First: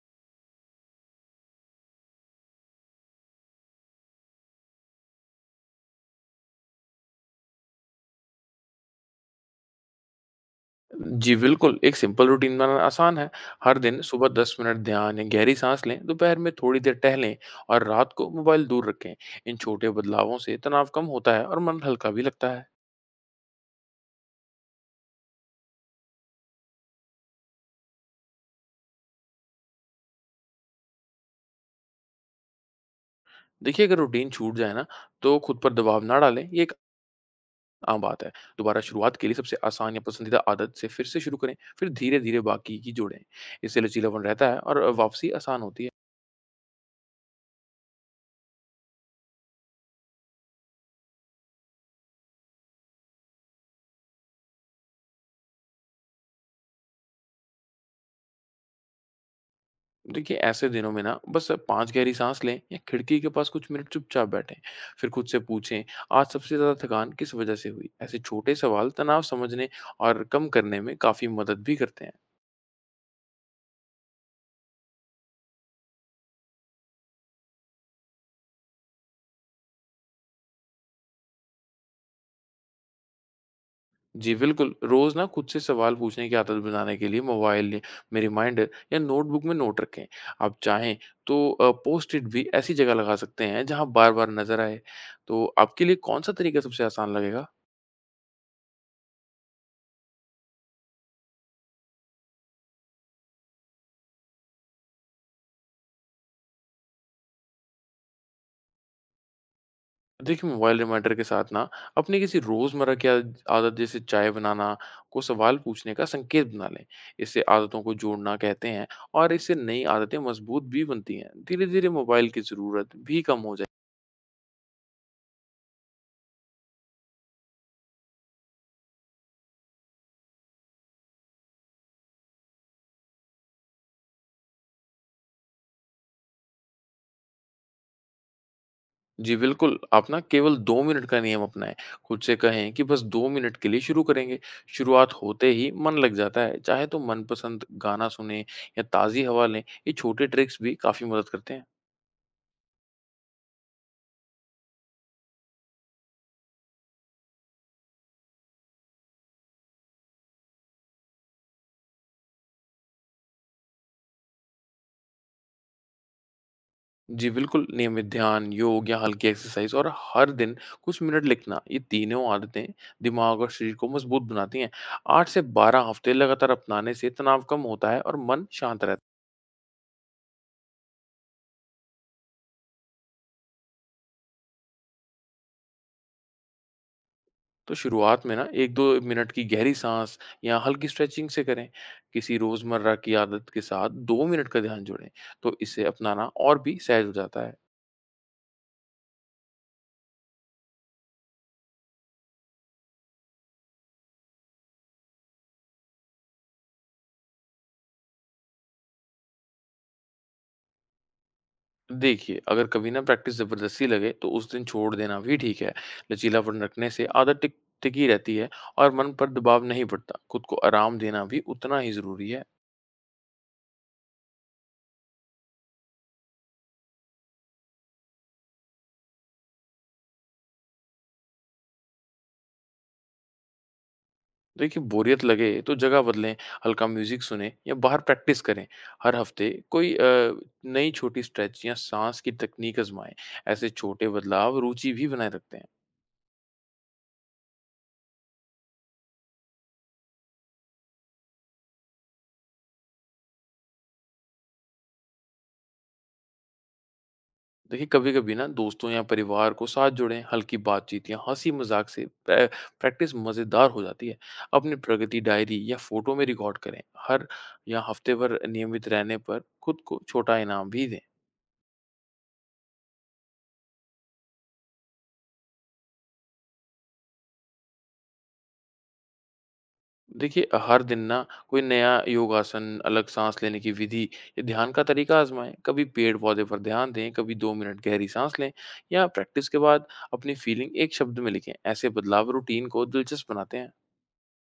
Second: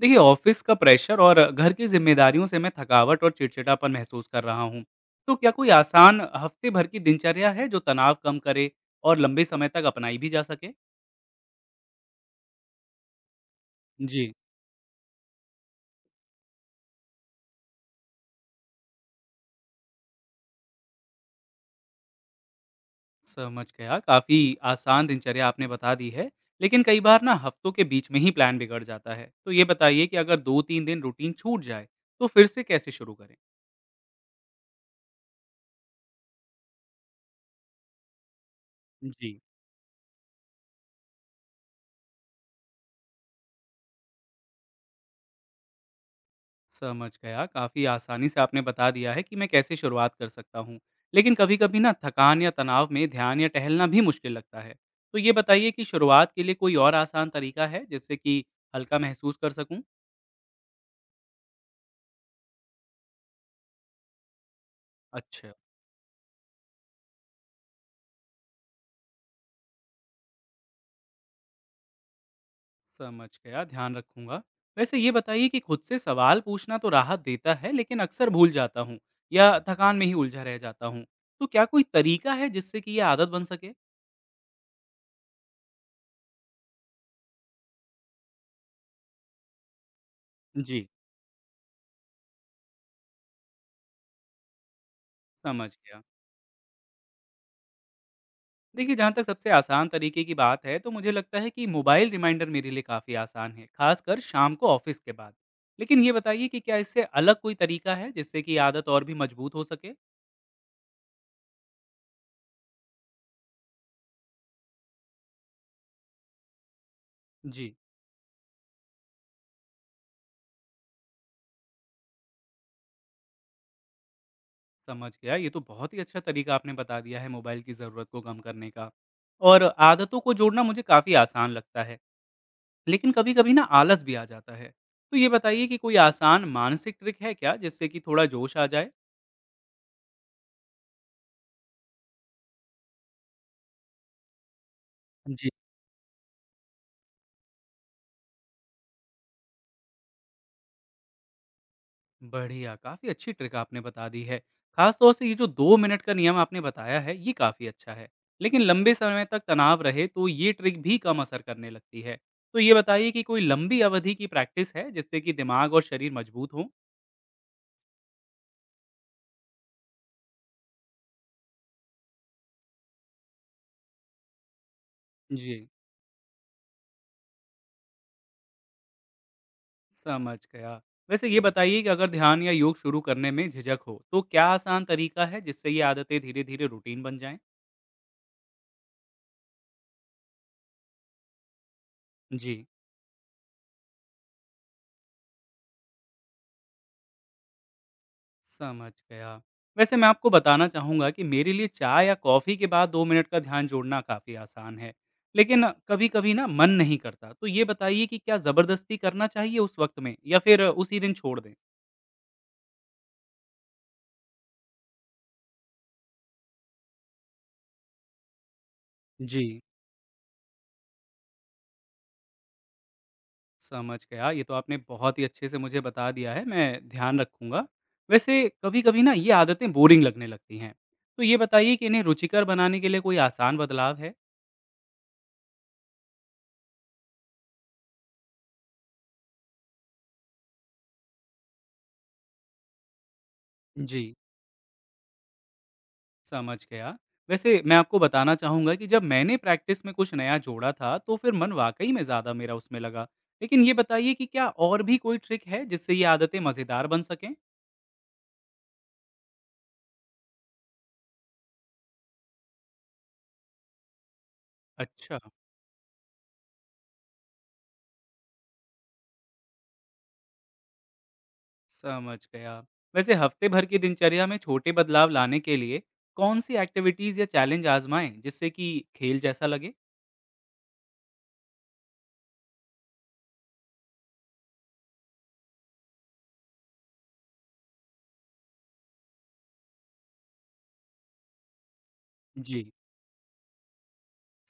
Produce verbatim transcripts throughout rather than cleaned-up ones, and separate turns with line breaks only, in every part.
देखिए ऑफिस का प्रेशर और घर की जिम्मेदारियों से मैं थकावट और चिड़चिड़ापन महसूस कर रहा हूँ। तो क्या कोई आसान हफ्ते भर की दिनचर्या है जो तनाव कम करे और लंबे समय तक अपनाई भी जा सके?
जी, बिल्कुल, एक सिंपल रूटीन बनाना आसान है। हर दिन सुबह
जी,
दस मिनट ध्यान या गहरी सांस लें, दोपहर में थोड़ी देर टहलें और रात को मोबाइल दूर रखें। इन छोटे बदलावों से तनाव कम होता है और मन हल्का भी लगता है।
समझ गया। काफी आसान दिनचर्या आपने बता दी है। लेकिन कई बार ना हफ्तों के बीच में ही प्लान बिगड़ जाता है, तो ये बताइए कि अगर दो तीन दिन रूटीन छूट जाए तो फिर से कैसे शुरू करें?
देखिए, अगर रूटीन छूट जाए ना, तो खुद पर दबाव ना डालें, ये एक आम बात है। दोबारा शुरुआत के लिए
जी,
सबसे आसान या पसंदीदा आदत से फिर से शुरू करें, फिर धीरे-धीरे बाकी की जोड़ें। इससे लचीलापन रहता है और वापसी आसान होती है।
समझ गया। काफ़ी आसानी से आपने बता दिया है कि मैं कैसे शुरुआत कर सकता हूँ। लेकिन कभी-कभी ना थकान या तनाव में ध्यान या टहलना भी मुश्किल लगता है। तो ये बताइए कि शुरुआत के लिए कोई और आसान तरीका है जिससे कि हल्का महसूस कर सकूँ?
देखिए ऐसे दिनों में ना बस पाँच गहरी साँस लें या खिड़की के पास कुछ मिनट चुपचाप बैठें। फिर खुद से
अच्छा,
पूछें, आज सबसे ज़्यादा थकान किस वजह से हुई? ऐसे छोटे सवाल तनाव समझने और कम करने में काफ़ी मदद भी करते हैं।
समझ गया, ध्यान रखूंगा। वैसे ये बताइए कि खुद से सवाल पूछना तो राहत देता है, लेकिन अक्सर भूल जाता हूँ या थकान में ही उलझा रह जाता हूँ। तो क्या कोई तरीका है जिससे कि ये आदत बन सके?
जी बिल्कुल, रोज़ ना खुद से सवाल पूछने की आदत बनाने के लिए मोबाइल में रिमाइंडर या नोटबुक में नोट रखें। आप
जी,
चाहें तो अ, पोस्ट-इट भी ऐसी जगह लगा सकते हैं जहाँ बार-बार नज़र आए। तो
समझ
आपके लिए
गया।
कौन-सा तरीका सबसे आसान लगेगा?
देखिए, जहाँ तक सबसे आसान तरीके की बात है तो मुझे लगता है कि मोबाइल रिमाइंडर मेरे लिए काफ़ी आसान है, खासकर शाम को ऑफिस के बाद। लेकिन ये बताइए कि क्या इससे अलग कोई तरीका है जिससे कि आदत और भी मजबूत हो सके?
देखिए, मोबाइल रिमाइंडर के साथ ना अपनी किसी रोज़मर्रा की आद आदत जैसे चाय बनाना को सवाल पूछने का संकेत बना लें। इससे
जी,
आदतों को जोड़ना कहते हैं और इससे नई आदतें मजबूत भी बनती हैं। धीरे-धीरे मोबाइल की ज़रूरत भी कम हो जाए।
समझ गया। ये तो बहुत ही अच्छा तरीका आपने बता दिया है मोबाइल की ज़रूरत को कम करने का। और आदतों को जोड़ना मुझे काफ़ी आसान लगता है, लेकिन कभी कभी ना आलस भी आ जाता है। तो ये बताइए कि कोई आसान मानसिक ट्रिक है क्या जिससे कि थोड़ा जोश आ जाए?
जी बिल्कुल, आप ना केवल दो मिनट का नियम अपनाएं। खुद से कहें कि बस दो मिनट के लिए शुरू करेंगे। शुरुआत होते ही मन लग जाता है। चाहे तो मनपसंद गाना सुनें या ताज़ी हवा लें। ये छोटे ट्रिक्स भी काफ़ी मदद करते हैं।
बढ़िया, काफ़ी अच्छी ट्रिक आपने बता दी है। ख़ास तौर से ये जो दो मिनट का नियम आपने बताया है, ये काफ़ी अच्छा है। लेकिन लंबे समय तक तनाव रहे तो ये ट्रिक भी कम असर करने लगती है। तो ये बताइए कि कोई लंबी अवधि की प्रैक्टिस है जिससे कि दिमाग और शरीर मजबूत हों?
जी, बिल्कुल, नियमित ध्यान, योग या हल्की एक्सरसाइज़ और हर दिन कुछ मिनट लिखना, ये तीनों आदतें दिमाग और शरीर को मजबूत बनाती हैं। आठ से
जी।
बारह हफ्ते लगातार अपनाने से तनाव कम होता है और मन शांत रहता है।
समझ गया। वैसे ये बताइए कि अगर ध्यान या योग शुरू करने में झिझक हो, तो क्या आसान तरीका है जिससे ये आदतें धीरे-धीरे रूटीन बन जाएँ?
तो शुरुआत में ना एक दो मिनट की गहरी साँस या हल्की स्ट्रेचिंग से करें। किसी
जी।
रोज़मर्रा की आदत के साथ दो मिनट का ध्यान जोड़ें, तो इसे अपनाना और भी सहज हो जाता है।
समझ गया। वैसे मैं आपको बताना चाहूँगा कि मेरे लिए चाय या कॉफ़ी के बाद दो मिनट का ध्यान जोड़ना काफ़ी आसान है। लेकिन कभी-कभी ना मन नहीं करता, तो ये बताइए कि क्या ज़बरदस्ती करना चाहिए उस वक़्त में या फिर उसी दिन छोड़ दें?
देखिए, अगर कभी ना प्रैक्टिस ज़बरदस्ती लगे, तो उस दिन छोड़ देना भी ठीक है। लचीलापन रखने से आदत टिक टिकी रहती है और मन पर
जी,
दबाव नहीं पड़ता। खुद को आराम देना भी उतना ही ज़रूरी है।
समझ गया। ये तो आपने बहुत ही अच्छे से मुझे बता दिया है, मैं ध्यान रखूँगा। वैसे कभी-कभी ना ये आदतें बोरिंग लगने लगती हैं, तो ये बताइए कि इन्हें रुचिकर बनाने के लिए कोई आसान बदलाव है?
देखिए, बोरियत लगे तो जगह बदलें, हल्का म्यूज़िक सुनें या बाहर प्रैक्टिस करें। हर हफ्ते कोई अ, नई छोटी स्ट्रेच या साँस की तकनीक आज़माएँ। ऐसे
जी।
छोटे बदलाव रुचि भी बनाए रखते हैं।
समझ गया। वैसे मैं आपको बताना चाहूँगा कि जब मैंने प्रैक्टिस में कुछ नया जोड़ा था, तो फिर मन वाक़ई में ज़्यादा मेरा उसमें लगा। लेकिन ये बताइए कि क्या और भी कोई ट्रिक है जिससे ये आदतें मज़ेदार बन सकें?
देखिए कभी-कभी ना दोस्तों या परिवार को साथ जोड़ें, हल्की बातचीत या हँसी-मज़ाक से प्रे प्रैक्टिस मज़ेदार हो जाती है। अपनी
अच्छा,
प्रगति डायरी या फ़ोटो में रिकॉर्ड करें। हर या हफ़्ते भर नियमित रहने पर खुद को छोटा इनाम भी दें।
समझ गया। वैसे हफ्ते भर की दिनचर्या में छोटे बदलाव लाने के लिए कौन-सी एक्टिविटीज़ या चैलेंज आज़माएँ जिससे कि खेल जैसा लगे?
देखिए हर दिन ना कोई नया योगासन, अलग साँस लेने की विधि या ध्यान का तरीका आज़माएँ। कभी पेड़-पौधे पर ध्यान दें, कभी दो मिनट गहरी साँस लें या प्रैक्टिस के बाद अपनी फीलिंग एक शब्द में लिखें। ऐसे बदलाव
जी।
रूटीन को दिलचस्प बनाते हैं।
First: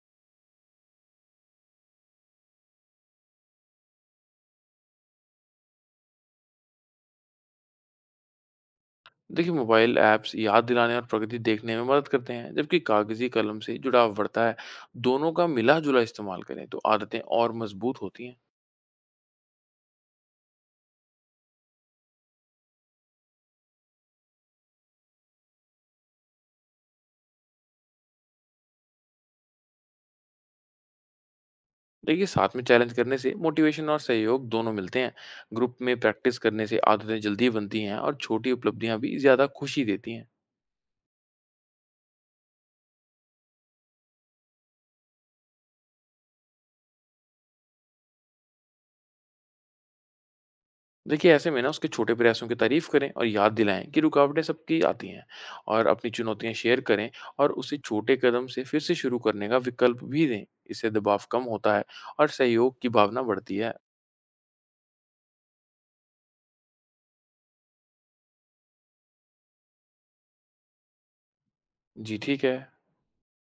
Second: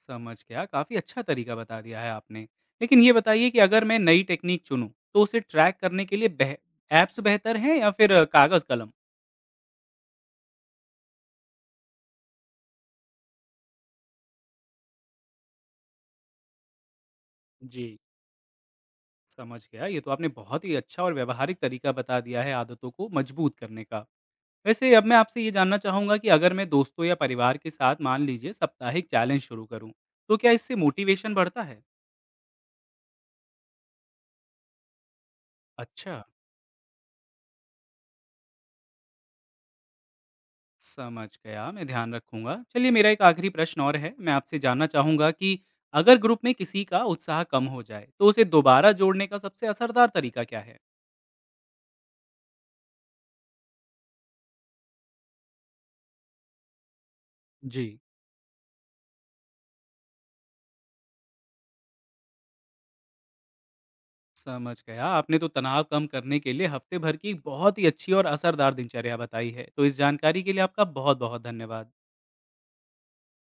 समझ गया, काफ़ी अच्छा तरीका बता दिया है आपने। लेकिन ये बताइए कि अगर मैं नई टेक्नीक चुनूँ, तो उसे ट्रैक करने के लिए बेह ऐप्स बेहतर हैं या फिर कागज़-कलम?
देखिए मोबाइल ऐप्स याद दिलाने और प्रगति देखने में मदद करते हैं जबकि कागजी कलम से जुड़ाव बढ़ता है। दोनों का मिला जुला इस्तेमाल करें तो आदतें और
जी।
मजबूत होती हैं।
समझ गया, ये तो आपने बहुत ही अच्छा और व्यावहारिक तरीका बता दिया है आदतों को मजबूत करने का। वैसे अब मैं आपसे ये जानना चाहूँगा कि अगर मैं दोस्तों या परिवार के साथ मान लीजिए साप्ताहिक चैलेंज शुरू करूँ, तो क्या इससे मोटिवेशन बढ़ता है?
देखिए साथ में चैलेंज करने से मोटिवेशन और सहयोग दोनों मिलते हैं। ग्रुप में
अच्छा।
प्रैक्टिस करने से आदतें जल्दी बनती हैं और छोटी उपलब्धियां भी ज़्यादा खुशी देती हैं।
समझ गया, मैं ध्यान रखूँगा। चलिए मेरा एक आखिरी प्रश्न और है, मैं आपसे जानना चाहूँगा कि अगर ग्रुप में किसी का उत्साह कम हो जाए, तो उसे दोबारा जोड़ने का सबसे असरदार तरीका क्या है?
देखिए ऐसे में ना उसके छोटे प्रयासों की तारीफ करें और याद दिलाएं कि रुकावटें सबकी आती हैं और अपनी चुनौतियां शेयर करें और उसे
जी,
छोटे कदम से फिर से शुरू करने का विकल्प भी दें। इससे दबाव कम होता है और सहयोग की भावना बढ़ती है।
समझ गया। आपने तो तनाव कम करने के लिए हफ्ते भर की एक बहुत ही अच्छी और असरदार दिनचर्या बताई है। तो इस जानकारी के लिए आपका बहुत-बहुत धन्यवाद।
जी ठीक है।